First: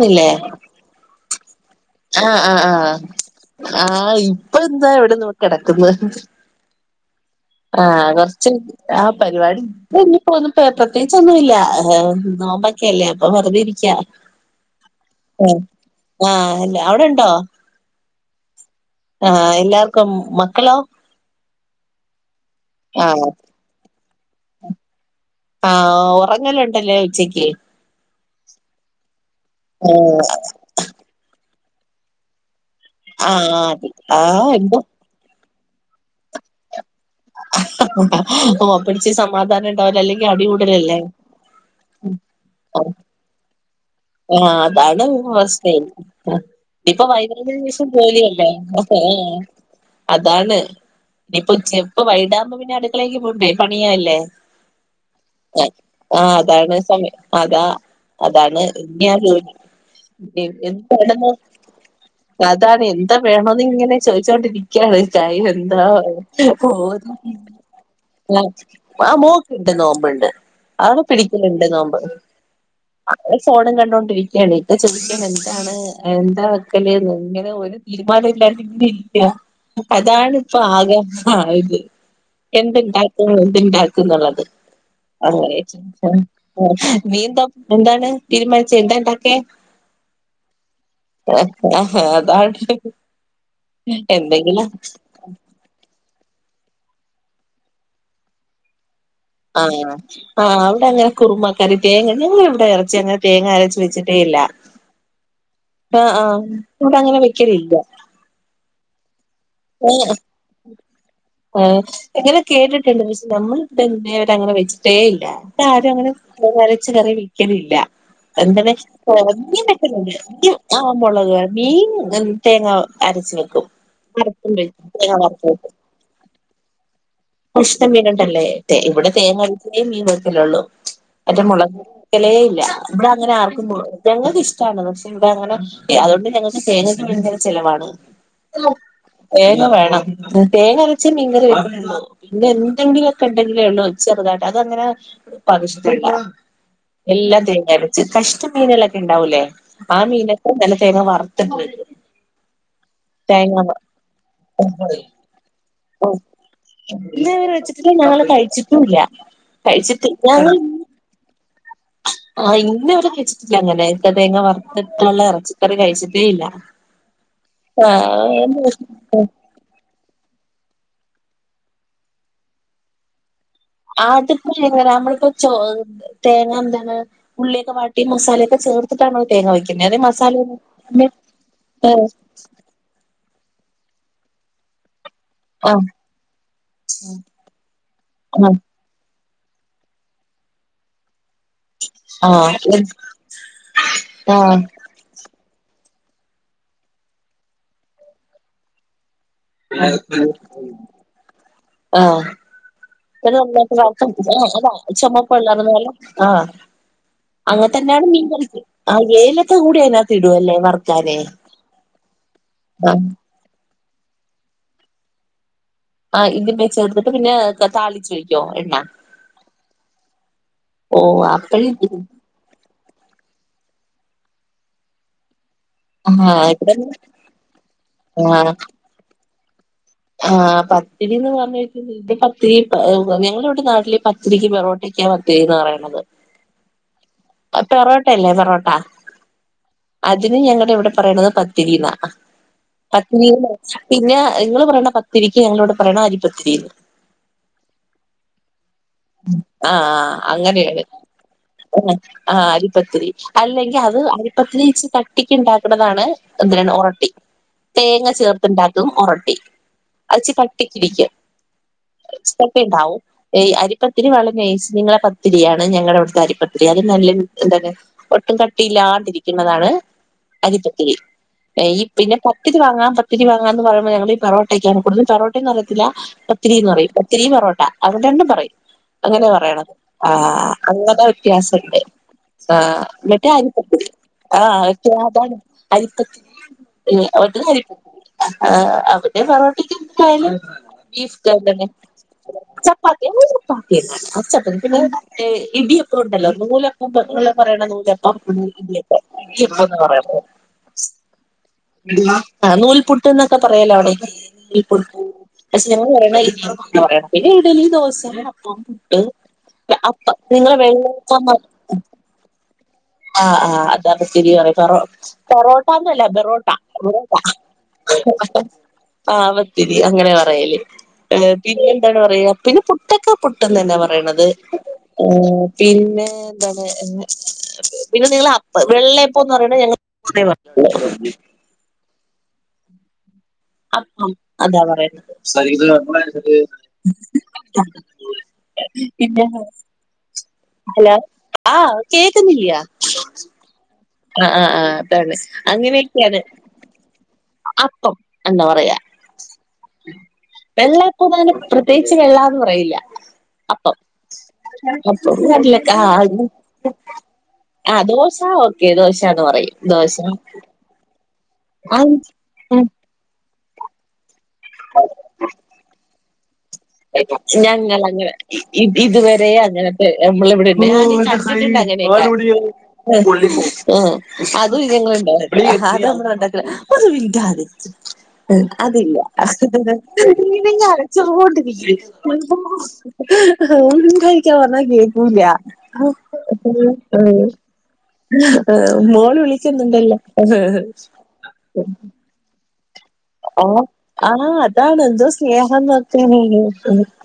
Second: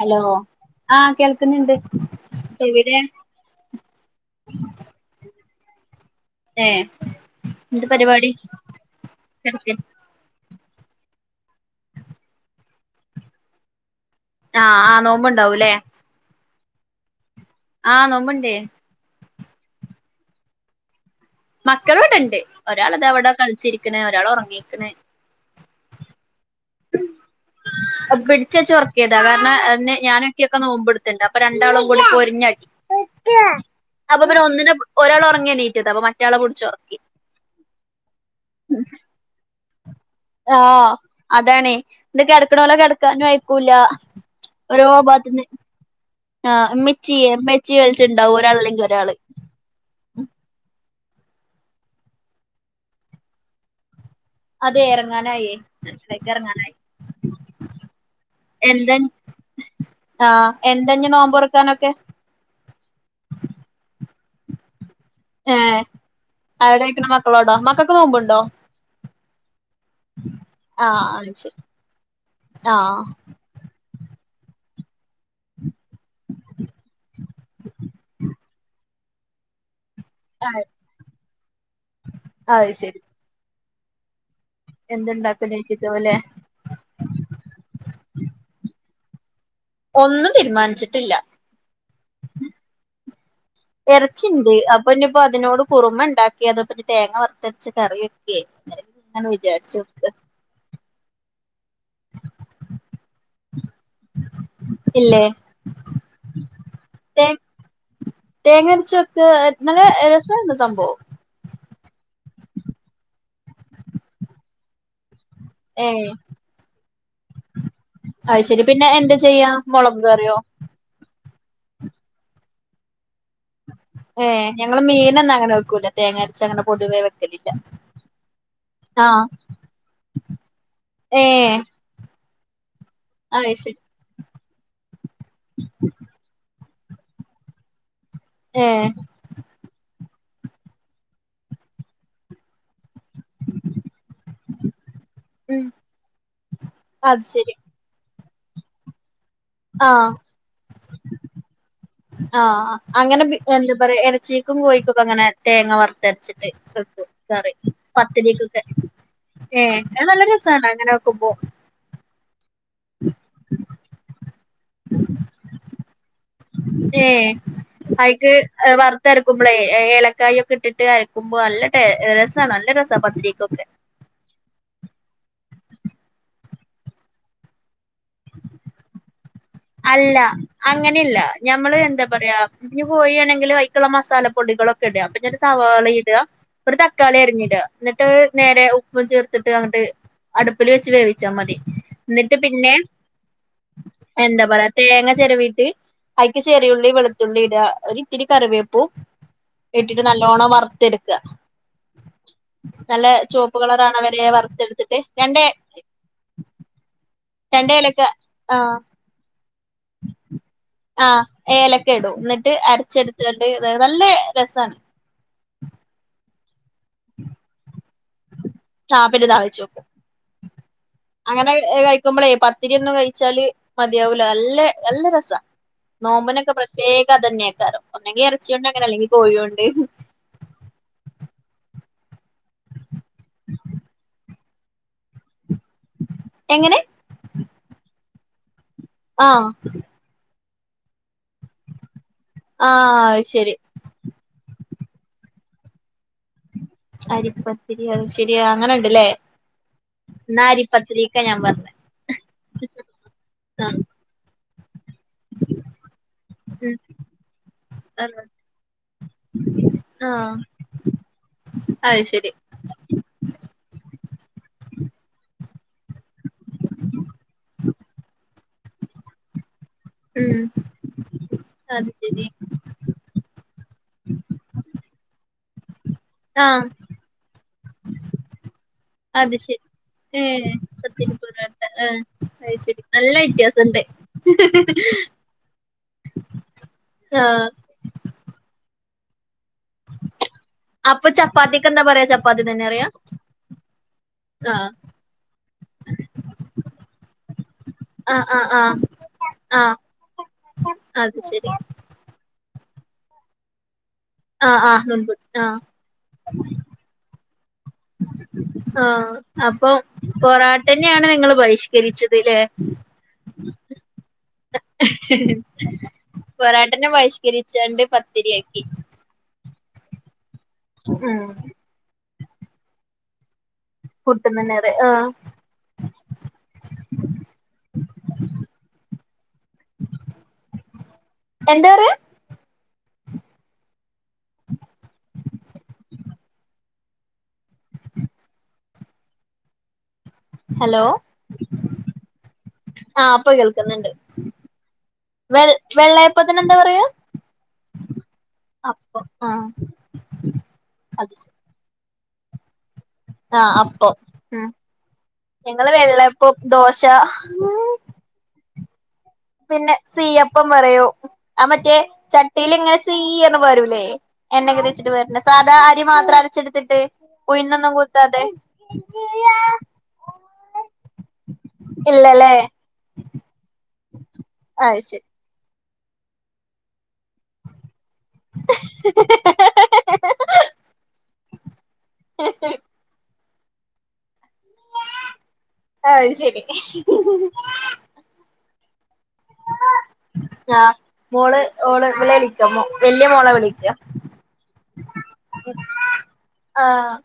Hello ആഹ് കേൾക്കുന്നുണ്ട് ആ ആ ആ എവിടെ ആ ഇപ്പൊ എന്താ ഇവിടെ നോ കിടക്കുന്ന് ഏ ആ കുറച്ച് ആ പരിപാടി കിടക്ക [unintelligible] ഇനി പോന്നും പ്രത്യേകിച്ചൊന്നുല്ല. നോമ്പൊക്കെയല്ലേ അപ്പ വെറുതെ ഇരിക്കാ. ആ ആ നോമ്പുണ്ടാവൂല്ലേ അല്ലെ അവിടെണ്ടോ? ആ നോമ്പുണ്ടേ ആ എല്ലാർക്കും മക്കളോ? മക്കള് ഇവിടെണ്ട് ഒരാൾ ഇത ആഹ് അവിടെ കളിച്ചിരിക്കണ ഒരാൾ ഉറങ്ങീക്കണ് ആ ഉറങ്ങലുണ്ടല്ലേ ഉച്ചക്ക് പിടിച്ചെച്ച് ഉറക്കീതാ കാരണം അന് ആഹ് ഞാനൊക്കെയൊക്കെ നോമ്പെടുത്തിണ്ട് അപ്പൊ രണ്ടാളും കൂടി പൊരിഞ്ഞടി ആഹ് അപ്പൊ പിന്നെ ആഹ് ഒന്നിന എന്തോ ഒരാൾ ഉറങ്ങി എണിറ്റട്ടാ അപ്പൊ മറ്റയാളെ പിടിച്ച് ഒറ അ അപ്പഠിച്ച സമാധാനം ഉണ്ടാവില്ല അല്ലെങ്കിൽ അടി ആ കൂടലല്ലേ അതാണ്. ഇത് കിടക്കണ പോലെ കിടക്കാനും വയക്കൂല്ല. ആ അതാണ് വസ്ഥയേ. ആഹ് ഇപ്പൊ ഇമ്മച്ചിയെ ഇമ്മച്ചിയെ വിളിച്ചിണ്ടാവും വൈകുന്നേ ഒരാളല്ലെങ്കിൽ ഒരാള് [unintelligible] അതാണ് ഇനിയിപ്പോ ചെപ്പ വൈടാകുമ്പോ പിന്നെ അടുക്കളേക്ക് പോണ്ടേ പണിയല്ലേ അതെ ഇറങ്ങാനായേ ആ അടുക്കളേക്ക് ഇറങ്ങാനായി അതാണ് സമയം അതാ അതാണ് ഞാൻ എന്താ [unintelligible] ആഹ് എന്താഞ്ഞ് എന്താടന്ന് നോമ്പൊറക്കാനൊക്കെ അതാണ് എന്താ വേണോന്ന് ഇങ്ങനെ ചോദിച്ചോണ്ടിരിക്കയാണ്. ഏഹ് അയിനെന്താ ഓൻ അവിടെയിക്കണ മക്കളോടോ മക്കക്ക് നോമ്പുണ്ടോ [unintelligible] ആ മോക്കുണ്ട്. നോമ്പുണ്ട്. അവള് ആഹ് അത് ശരി പിടിക്കലുണ്ട് നോമ്പ്. ആഹ് ഫോണും കണ്ടോണ്ടിരിക്കുകയാണ് ഇപ്പം ചോദിക്കാണ് എന്താണ് എന്താ വക്കല്ന്ന് ഇങ്ങനെ ഒരു തീരുമാനം ഇല്ലാണ്ട് ഇങ്ങനെ ഇരിക്ക. അതാണ് ഇപ്പോ അത് ആകെ ആയത്. അത് ശരി എന്തുണ്ടാക്കും എന്തുണ്ടാക്കും ന്നുള്ളത്. അ എന്തുണ്ടാക്കും ചോയിച്ചിട്ടാവുല്ലേ [unintelligible] നീന്താ എന്താണ് ചിന്താണ്ടൊക്കെ ഒന്നും തീരുമാനിച്ചിട്ടില്ല [unintelligible] ആ അതാണ് ഇറച്ചിണ്ട് എന്തെങ്കിലും അപ്പൊ ഇന്നയിപ്പോ അതിനോട് കുറുമ ഉണ്ടാക്ക [unintelligible] പിന്നെ തേങ്ങ വറുത്തരച്ച കറിയൊക്കെ ആ ആ അവിടെ അങ്ങനെ കുറുമ കറി തേങ്ങ ഞങ്ങളിവിടെ ഇറച്ചി അങ്ങനെ തേങ്ങ അരച്ച് വെച്ചിട്ടേ ഇല്ല. ഇല്ലേ ആഹ് ആഹ് കൂട്ടാനങ്ങനെ വെക്ക്യലില്ല [unintelligible] നല്ലെ എസാണ് സംഭവം എങ്ങനെ കേട്ടിട്ട്ണ്ട് മീൻസ് ഞമ്മള് പിന്നേടങ്ങനെ വെച്ചിട്ടേ ഇല്ലാ [unintelligible] ആരും ഏഹ് അങ്ങനെ [unintelligible] അരച്ച് കറി വെക്കലില്ലാ അത് ശരി എന്തണെ പിന്നെ എന്താ ചെയ്യാ പറഞ്ഞ് മൊളക് വെക്കുണ്ട് കറിയോ ആമ്പോള്ള മീൻ തേങ്ങ അരച്ച് വെക്കും. ഏഹ് ഞങ്ങള് വെക്കും തേങ്ങ മീനൊന്നും അങ്ങനെ വെക്കൂല തേങ്ങരച്ച അങ്ങനെ പൊതുവെ വെ കുഷ്ട മീനുണ്ടല്ലേ തേ ഇവിടെ തേങ്ങ [unintelligible] മീൻ വെക്കലേള്ളൂ മറ്റെ ഏഹ് മുളക് ക്കലെ ഇല്ല ഇവിടങ്ങനെ അത് ആർക്കും ശരി ഞങ്ങക്ക് ഇഷ്ടമാണ് പക്ഷെ ഇവിടങ്ങനെ അതു കൊണ്ട് ഞങ്ങ തേങ്ങക്ക് [unintelligible] ചിലവാണ് ഏഹ് തേങ്ങ വേണം. തേങ്ങരച്ച മീൻ കറി [unintelligible] പിന്നെ എന്തെങ്കില ക്കണ്ടെങ്കിലേ ഉള്ളൂ ചെറുതായിട്ട് അതങ്ങനെ ഉം പതിഷ്ട്ടല്ല. അത് എല്ലാം ശരി തേങ്ങ അരച്ച് കഷ്ടം മീനല്ല കെ ണ്ടാവൂലേ ആ ആഹ് മീനൊക്കെ നല്ല തേങ്ങ വറുത്ത ആഹ് അങ്ങനെ എന്ത് പറയാ ഇറച്ചിക്കും കോഴിക്കൊക്കെ അങ്ങനെ തേങ്ങ വറത്തരച്ചിട്ട് വെക്കും ഇന്നേവരെ കറി വെച്ചിട്ടില്ല ഞങ്ങള് പത്തിരിക്കൊക്കെ. കഴിച്ചിട്ടും ഇല്ല കേക്കാൻ കഴിച്ചിട്ട് നല്ല ഞങ്ങൾ രസാണ് അങ്ങനെ വെക്കുമ്പോ. ആഹ് ഇന്നേ വരെ കഴിച്ചിട്ടില്ല അങ്ങനെക്ക തേങ്ങ വറത്തുള്ള ഇറച്ചിക്കറി കഴിച്ചിട്ട ഏഹ് അയിക്ക് വറുത്തരക്കുമ്പളേ ഏലക്കായ ഇട്ടിട്ട് കയക്കുമ്പോ നല്ല ടേ രസാണ് നല്ല രസാ പത്തിരിക്കൊക്കെ. ആതിപ്പോ എങ്ങനാ നമ്മളിപ്പോ ചോ തേങ്ങ എന്താണ് ഉള്ളിയൊക്കെ വാട്ടി മസാലയൊക്കെ ചേ ചേർത്തിട്ടാണ് ഓര് അല്ല അങ്ങനെല്ല ഞമ്മള് എന്താ പറയാ ഇഞ്ഞ് പോയിയാണെങ്കില് മക്കള മസാല പൊടികളൊക്കെ ഇട എന്നട്ട് ആഹ് സവാള ഇടുക ഒരു തക്കാളി അരിഞ്ഞിടുക എന്നിട്ട് ആഹ് നേരെ ഉപ്പും ചേർ ത്തിട്ട് അന്നിട്ട് അടുപ്പിൽ വെച്ച് വേവിച്ചാ മതി എന്നിട്ട് പിന്നെ ആഹ് എന്താ പറയാ തേങ്ങ ചെരവീട്ട് അയിക്ക് ചെറിയുള്ളി വെളത്തുള്ളി ഇട ഒരു ഇത്തിരി കറിവേപ്പു ഇട്ടിട്ട് നല്ലോണ്ണം വറുത്തെടുക്കുക. ആഹ് [unintelligible] കളറാവണ വരെ വറുത്തെടുത്തിട്ട് രണ്ട് ആഹ് അങ്ങൻ രണ്ട് ഏലക്ക തന്നെയാണ് മീൻ ആഹ് [unintelligible] അതിനകത്ത് ഇടുവല്ലേ വറുക്കാന് ആഹ് ഏലക്കെടും എന്നിട്ട് ആഹ് അരച്ചെടുത്ത്കാണ്ട് തെ നല്ല രസാണ് ആഹ് [unintelligible] പിന്നെ താളി ആഹ് പിന്നെ താളിച്ച്വെക്കും ഓ അങ്ങനെ ആപ്പിൾ കഴിക്കുമ്പളേ പത്തിരി ഒന്നും കഴിച്ചാല് മതിയാവൂല നല്ല നല്ല രസാ ആ നോമ്പിനൊക്കെ ഇവിടെ പ്രത്യേകം അതന്നേക്കാറം ഒന്നെങ്കി ഇറച്ചിയോണ്ടങ്ങനെ അല്ലെങ്കിൽ കോഴിയോണ്ട് ആഹ് പത്തിരി എന്ന് പറഞ്ഞാ [unintelligible] പത്തിരി ഞങ്ങളിവിടെ നാട്ടില് പത്തിരിക്ക് പെറോട്ടക്കാവന്ന് തീന്നാറയണത് എങ്ങനെ പൊറോട്ടയല്ലേ പൊറോട്ടാ ആഹ് ഇവിടെ പറയ്ണത് പത്തിരീന്നാ ആഹ് ആഹ് പത്തിരീന്ന അയ്ശരി [unintelligible] പിന്നെ നിങ്ങള് പറയ്ണ പ പത്തിരിക്ക് ഞങ്ങളവിടെ പറയ്ണ അരി പത്തിരീന്ന് അരിപ്പത്തിരി അഹ്ശരി അങ്ങനെണ്ട്ല്ലേ ആഹ് ന്നാ അങ്ങനേണ് അരിപ്പത്തിരിക്ക ഞാൻ പറഞ്ഞെ [unintelligible] ആഹ് ആഹ് അരിപത്തിരി അല്ലെങ്കി അത് അരിപത്തിരിച്ച് കട്ടിക്ക് ഉണ്ടാക്കുന്നതാണ് എന്തിനാണ് ഒറൊട്ടി തേങ്ങ ആഹ് ചേർത്ത് ണ്ടാക്കും ഒറൊട്ടി ഉം അത്ച്ചി ആഹ് കട്ടിക്കിരിക്കും അത് ശരി [unintelligible] കട്ടി ഉണ്ടാവും അരിപ്പത്തിരി നല്ല നൈസ് നിങ്ങളെ പത്തിരിയാണ് ഞങ്ങളെ ഇവിടുത്തെ അരി ത്തിരി അത് നല്ല നീ എന്താണ് ഒട്ടും കട്ടിയില്ലാതിരിക്കുന്നതാണ് ഉം അരിപ്പത്തിരി ഈ അത് പിന്നെ ശരി പത്തിരി വാങ്ങാം പത്തിരി വാങ്ങാംന്ന് പറയുമ്പം ഞങ്ങള് ഈ പെറോട്ടയ്ക്കാണ് കൂടുതലും പെറോ ത്തിലി ആഹ് പത്തിരീന്ന് പറയും പത്തിരി ബൊറോട്ട അത് രണ്ടും പറയും. അങ്ങനെ അത് ശരി പറയണം ആ ഏഹ് അങ്ങന പത്തിരി പൊറോട്ട വ്യത്യാസുണ്ട്. ആഹ് അത് ശരി ആഹ് നല്ല മറ്റേ വ്യത്യാസണ്ട് അരിപ്പത്തിരി ആഹ് മറ്റേ അതാണ് അരിപ്പത്തിരി. [unintelligible] പിന്നെ ആഹ് പൊറോ [unintelligible] ബീഫ് അപ്പൊ [unintelligible] ചപ്പാത്തിക്ക് എന്താ പറയാ ചപ്പാത്തി തന്നെ പറയാ ചപ്പാത്തി ഞങ്ങള് ചപ്പാത്തി [unintelligible] അ ചപ്പാത്തി ആഹ് പിന്നെ ഇടിയം എല്ലാർക്കും നൂലപ്പം [unintelligible] പറയണെ നൂലപ്പം ആഹ് ആഹ് ആഹ് ആഹ് [unintelligible] അത് ശെരി. ആ നൂൽപുട്ട്ന്നൊക്കെ പറയൂല്ലോ അവിടെ. ആഹ് ഈ ആഹ് കൊടുകൂ നൂൽപുട്ട് [unintelligible] ആഹ് അസ്നൗ പറയണെ ഈ [unintelligible] പറയണം പിന്നെ ഇഡലി, ദോശ, അപ്പം, [unintelligible] ഈ ദിവസ അപ്പം നിങ്ങള് വെ ക്കെയാണ് നിങ്ങള് പരിഷ്കരിച്ചത്. ലേ ആഹ് ആഹ് അതാണ് ഇത്തിരി കൊറോ പൊറോട്ട ഒന്നും അല്ല ബറോട്ട പൊറാട്ടനെ ബറോട്ട. ബഹിഷ്കരിച്ചാണ്ട് പത്തിരിയാക്കി ആ സ്ഥിതി അങ്ങനെ പറയല് ഉം പിന്നെ പിന്നെ എന്താണ് പറയുക പിന്നെ പുട്ടക്കെ പു പുട്ട്ന്നന്നാ പറയ്ണത് പുട്ട്ന്നെന്നെ പറയാ ആഹ് ഏ പിന്നെ എന്താണ് എ പിന്നെ നിങ്ങള് അപ്പ് വെള്ളയപ്പോന്ന് പറയണ് ഞങ്ങള് [unintelligible] ഏഹ് അപ്പം അതാ പറയുന്നത് പിന്നെ [unintelligible] ഹലോ ആ കേക്കുന്നില്ലിയ- ആഹ് ഇപ്പൊ കേൾക്കുന്നുണ്ട് ആഹ് ആഹ് ആഹ് അതാണ് വെ അങ്ങനെയൊക്കെയാണ്- വെള്ളയപ്പത്തിന് എന്താ പറയാ അപ്പം എന്താ പറയാ അപ്പം ആഹ് അത് ശരി വെള്ളാപ്പുതാനും [unintelligible] പ്രത്യേകിച്ച് വള്ളാന്ന് പറയൂല്ല- ആഹ് അപ്പൊ അപ്പം ഞങ്ങള് കടലക്ക ആ വെള്ളേപ്പം ദോശ- ആ ദോശ ഓക്കെ ദോശന്ന് പറയും പിന്നെ ദോശ സീയപ്പം പറയൂ അ മറ്റേ ആ ചട്ടീൽ ഉം ഇങ്ങനെ ചീ എന്ന് പാരൂലേ എണ്ണയൊക്കെ തേച്ചിട്ട് വര്ണെ സാധാ അരി മാത്രാണ് ഞങ്ങളങ്ങനെ ഇത് ഇതുവരെ അങ്ങനത്തെ നമ്മള് ഇവിടെ [inaudible] ഇങ്ങനെയൊക്കെ ഇല്ലല്ലേ കാലൊടിയും പൊള്ളി പോവും ആ അതും [unintelligible] അത് ശരി നമ്മള് ഉണ്ടാക്കല ഒന്നി മിണ്ടാതിരിക്ക് അതില്ല ഇങ്ങനിങ്ങ് അലച്ചോണ്ട് മിണ്ടായിരിക്കാൻ പറഞ്ഞാ കേക്കൂലാ അത് ശരി അ [inaudible] ആഹ് മോള് വിളിക്കുന്നുണ്ടല്ലോ ആഹ് വല്ല്യ മോള ആ വിളിക്ക ആ അതാണ് എന്തോ സ്നേഹം എന്നൊക്കെ ആഹ്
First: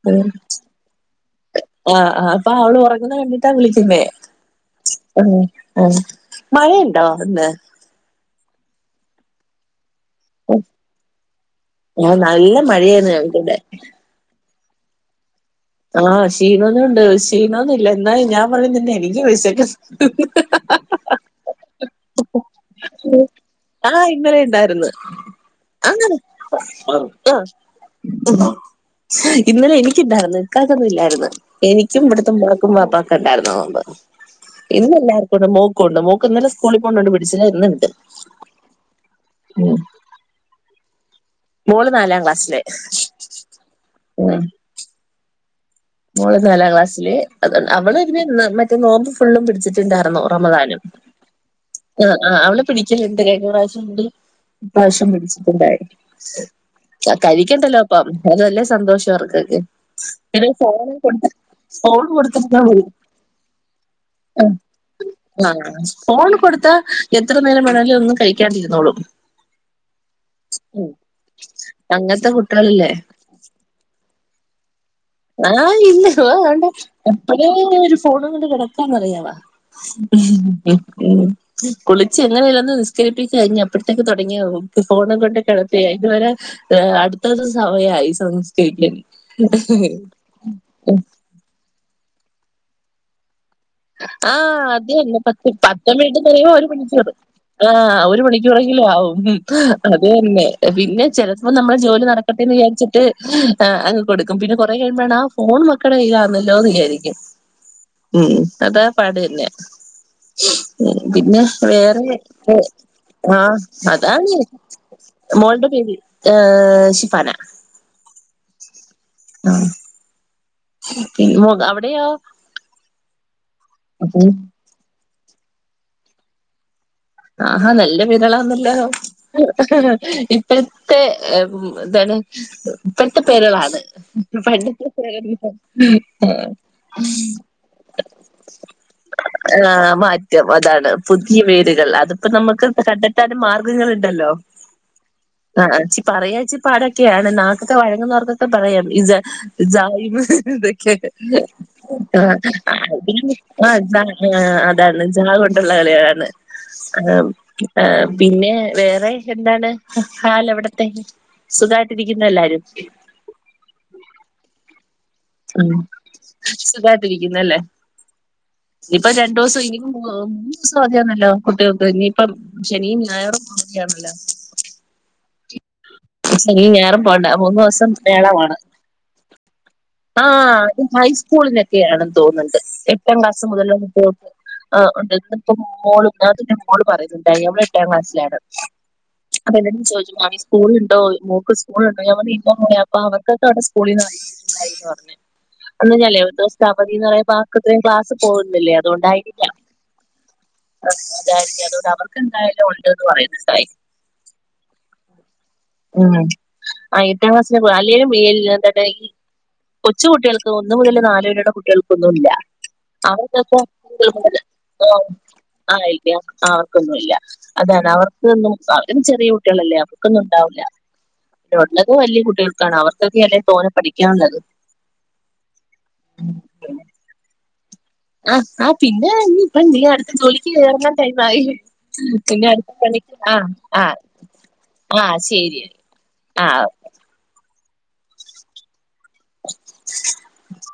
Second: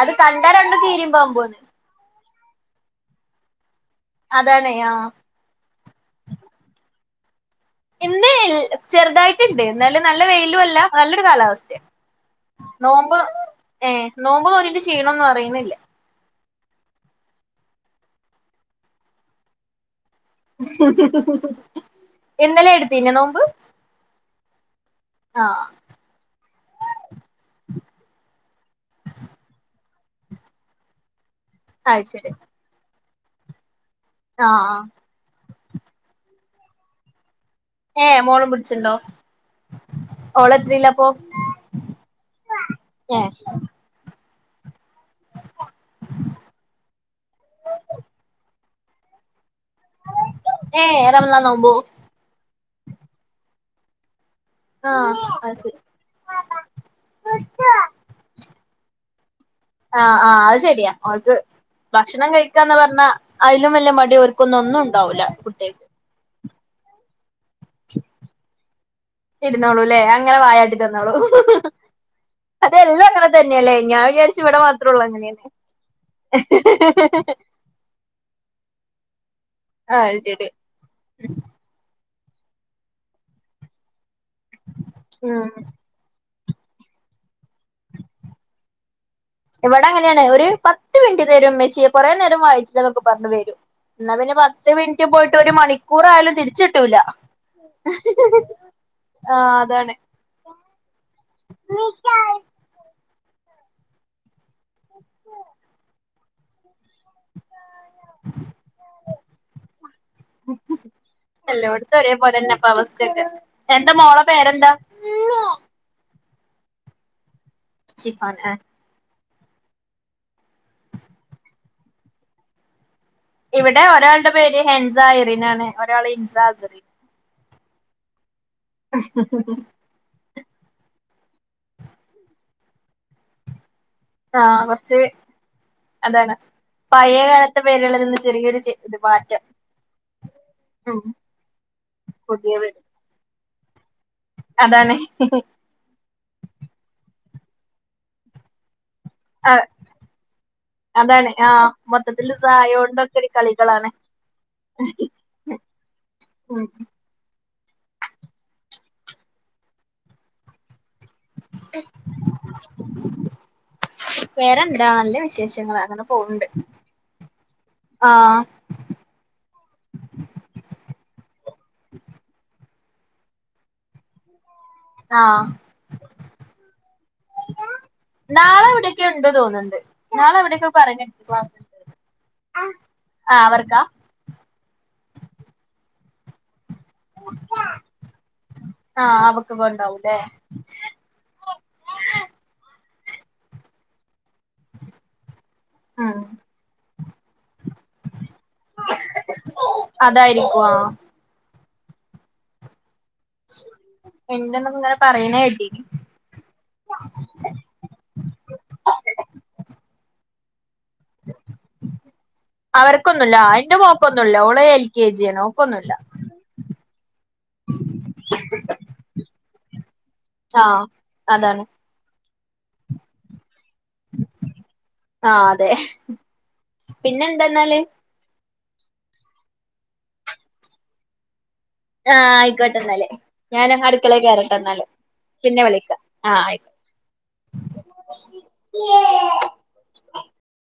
അത് കണ്ടാ രണ്ടും കീരിയും പാമ്പുവാ ആഹ് അപ്പം അവള് ഒറങ്ങുന്ന കണ്ടിട്ടാ വിളിക്കുന്നേ അതാണ് ആ ആഹ് അ മഴ [unintelligible] ഇന്ന് ചെറുതായിട്ടുണ്ട് എന്നാലും നല്ല വെയിലും അല്ല നല്ലൊരു കാലാവസ്ഥയ ആഹ് നല്ല മഴയാണ് നോമ്പ് ഞങ്ങക്കിവിടെ ഏ നോമ്പ് തൊറ ക്ഷീണംന്ന് പറയുന്ന് ആഹ് ക്ഷീണമ്ന്നും ഉണ്ട് ക്ഷീണോന്നുംല്ല എന്നാലും ഞാൻ പറയുന്നന്നെ എനിക്ക് വെശക്ക്ന്ന് [unintelligible] ഇന്നലെ എടുത്തീനെ നോമ്പ് ആഹ് ഇന്നലെ ഇണ്ടാ ട്ന്ന് ആ അങ്ങനെ ആ ഇന്നലെ എനിക്ക് ഇണ്ടായിര്ന്ന് ഇക്കാക്കൊന്നും ഇല്ലായിരുന്ന് എനിക്കും അത് ശരി ഇവിടത്തെ മോക്കും വപ്പൊക്കെ ഉണ്ടായിരുന്ന് നോമ്പ് ആ ആ ഇന്നെല്ലാർക്കും ഉണ്ട് മോ ണ്ട് മോക്ക് ഇന്നലെ സ്കളി [unintelligible] ഏഹ് മോളും പിട്ച്ച്ണ്ടോ ഉം ഓളത്രീലപ്പൊ മോള് നാലാം ക്ലാസ്സില് ഏ മോള് നാലാം ക്ലാസ്സില് അതൊണ്ട് അവള് പിന്നെ മറ്റേ നോമ്പ് ഫുള്ളും പിടിച്ചിട്ട് ണ്ടാർന്നു റമദാൻല് ഏ റമളാൻ നോമ്പോ ആ ആ അവള് പിടിക്കല്ണ്ട് കഴിഞ്ഞ പ്രാവശ്യകൂടി ആ പ്രാവശ്യം അത് ശരി പിടിച്ചിട്ടുണ്ടായിര്ന്നു കഴിക്കണ്ടല്ലോ അപ്പം അത് നല്ല സന്തോഷാ അവർക്ക് ആ ആ [unintelligible] അത് ശെരിയാ അവർക്ക് ഭക്ഷണം കഴിക്കാന്ന് പറഞ്ഞാ ഐലും വല്യ മടി ഓർക്കൊന്നു ഒന്നുണ്ടാവൂല ആഹ് കുട്യേക്ക് ഫോൺ കൊടുത്താ എത്ര നേരം വേണേലും ഒന്നും കഴിക്കാണ്ടിര്ന്നോളും ഇരുന്നോളൂ ലേ അങ്ങനെ വായാട്ടി തന്നോളൂ അങ്ങനത്തെ അതെ കുട്ടികളില്ലേ എല്ലോം അങ്ങനെ തന്നെല്ലേ ആ ഇല്ല അതണ്ട് എപ്പോഴേ ഒരു ഫോണും കൊണ്ട് കെടക്കാന്ന്റിയാവാ ആഹ് ശരി ഉം ഉം കുളി പക്ഷെ എങ്ങനെല്ലാന്ന് നിസ്കരിപ്പിക്ക കഴിഞ്ഞ അപ്പോഴത്തേക്ക് തൊടങ്ങിയാവും ഫോണും കൊണ്ട് ഉം കിടത്തിയാ ഇതുവരെ അടുത്തത് സമയായി നിസ്കരിക്കാന് ഇവിടെ അങ്ങനെയാണ് ഒരു പത്ത് മിനിറ്റ് തരോ ഇമ്മച്ചിയെ കൊറെ നേരം വായിച്ചില്ലേ എന്നൊക്കെ പറഞ്ഞ് വരും എന്നാ പിന്നെ ആഹ് പത്ത് അത് മിനിറ്റ് തന്നെ പോയിട്ട് പത്ത് ഒരു മണിക്കൂറായാലും തിരിച്ചിട്ടൂല ആ ഒരു മണിക്കൂറെങ്കിലും ആവും അതാണ് അത് തന്നെ പിന്നെ ചെലപ്പോ നമ്മളെ ജോലി നടക്കട്ടെ ന്ന് വിചാര്ച്ച്ട്ട് അങ്ങ് കൊടുക്കും പിന്നെ കൊറെ കഴിയുമ്പോഴാണ് ആ ഫോണ് മക്കളെ കയ്യിലാന്നല്ലോ എന്ന് വിചാരിക്കും ഉം അതാ പാട് എന്നെ പിന്നെ എല്ലോടത്തും വേറെ ഒരേ പോലെന്നെപ്പ അവസ്ഥയൊക്കെ ആഹ് എന്റെ മോളെ അതാണ് പേരെന്താ മോൾടെ പേര് ഏ ശിഫാന ഷിഫാൻ ആഹ് ആഹ് അവിടെയൊ ഇവിടെ ഒരാൾടെ പേര് ഹെൻസാഐറിനാണ് ഒരാള് ഹിൻഅസറിൻ ആഹാ നല്ല പേരാളാണല്ലോ ഇപ്പഴത്തെ എന്താണ് ഇപ്പഴത്തെ പേരാളാണ് ആഹ് പണ്ട് കൊറച്ച് അതാണ് പഴയ [unintelligible] കാലത്തെ പേരുകളിൽ നിന്ന് ചെറിയൊരു ഇത് മാറ്റം ആ മാറ്റം അതാണ് ഉം പുതിയ പേരുകൾ അത് പുതിയ നമക്ക് പേര് കണ്ടത്താന് മാർഗ്ഗങ്ങള്ണ്ടല്ലോ അതാണ് ആ ച്ചി പറയാ ച്ചി പാടൊക്കെ നാക്കൊക്കെ വഴങ്ങുന്നവർക്കൊക്കെ പറയാം സാ ആ സായിമ് ഇതൊക്കെ അതാണ് ആ ആ മൊത്തത്തില് ആ സായോണ്ടൊക്കെടി കളികളാണ് [unintelligible] ആ അതാണ് ജാ കൊണ്ടുള്ള കളികളാണ് ഓക്കെ ആ ആ പിന്നെ വേറെ എന്താണ് ഹാലവിട്ത്തെ സുഖായിട്ടിരിക്കുന്നോ എല്ലാരും വേറെന്താ നല്ല ഉം വിശേഷങ്ങള് അങ്ങനെ പോവ്ണ്ട് സുഖായിട്ടരിക്കുന്നു അല്ലേ ആഹ് ഇനിയിപ്പ രണ്ടുസം ഇനി മൂന്നൂസം അവതിയാര്ന്നല്ലോ കുട്യൾക്ക് ഇനിയിപ്പം ശനിയും ഞായാറും അവധിയാണല്ലോ ആ ശനിയും ഞായറും പോണ്ട മൂന്നോസം മേളമാണ് നാളെ എവിടെയൊക്കെ ഉണ്ട് തോന്ന്ണ്ട് ആ നാളെ എവിടെയൊക്കെ പറഞ്ഞിട്ട് ക്ലാസ് ഹൈസ്കൂളിനൊക്കെയാണെന്ന് തോന്ന്ണ്ട് എട്ടാം ആഹ് ക്ലാസ് അവർക്കാ മുതലൊന്നും കോട്ട് ആ ഉണ്ട് ഇന്ന്പ്പോ മോള് മോള് പറയുന്നുണ്ടായി അവള് എട്ടാം ക്ലാസ്സിലാണ് ആഹ് അവക്കൊക്കെ അപല്ലരും ചോയ്ച്ചു ഉണ്ടാവൂല്ലേ മ സ്കൂളുണ്ടോ മോക്ക് സ്കൂള്ണ്ടോ ഞാ പറഞ്ഞു ഇല്ല മോളെ അപ്പൊ അവർക്കൊക്കെ അവിടെ സ്കൂളീന്ന് ആയിട്ട്ണ്ടായിന്നാ പറഞ്ഞെ അന്ന് ഉം ഞാൻലേ ഒരു ദിവസ്ത്തെ അവതിന്ന് പറയ്മ്പം അത്രീം ക്ലാസ്സ്‌ പോകുന്നില്ലേ അതുകൊണ്ടായിരിക്കാം അതായിരിക്കും ആഹ് അതായിരിക്കും അതുകൊണ്ട് അവർക്ക് എന്തായാലും ഉണ്ടെന്ന് പറയുന്നുണ്ടായി ഇണ്ടെന്ന്ങ്ങനെ പറയണേട്ടി ഉം ആ എട്ടാം ക്ലാസ്സിലെ അല്ലേലും എന്താണ് ഈ കൊച്ച് കുട്യൾക്കും ഇന്ന് മുതൽ നാല് പരുടെ കുട്ടികൾക്കൊന്നും ഇല്ല അവർക്കൊന്നുല്ല അവർക്കക്കെ എന്റെ മോക്കൊന്നുല്ല ഓള് എൽ കെ ജി ആണ് ഓക്കൊന്നുല്ല ആ അവർക്കൊന്നും ഇല്ല അതാണ് അവർക്കൊന്നും ചെറിയ കുട്ടികളല്ലേ അവർക്കൊന്നും ഉണ്ടാവില്ല ആ പിന്നെ അതാണ് ഉള്ളത് കുട്ടികൾക്കാണ് അവർക്കല്ല തോന്ന ആ അതെ പിന്നെ എന്താന്നാല് ആ ആ പിന്നെ ഇനി ഇപ്പ നീ അടുത്ത ജോലിക്ക് കയറന്നാ ടൈം ആയി ആ ആയിക്കോട്ടെ എന്നല്ലേ ഞാനും ആ അടുക്കളെ കേറട്ടെ എന്നല്ലേ ആ പിന്നെ ശരി വിളിക്കാം ആ ആയിക്കോ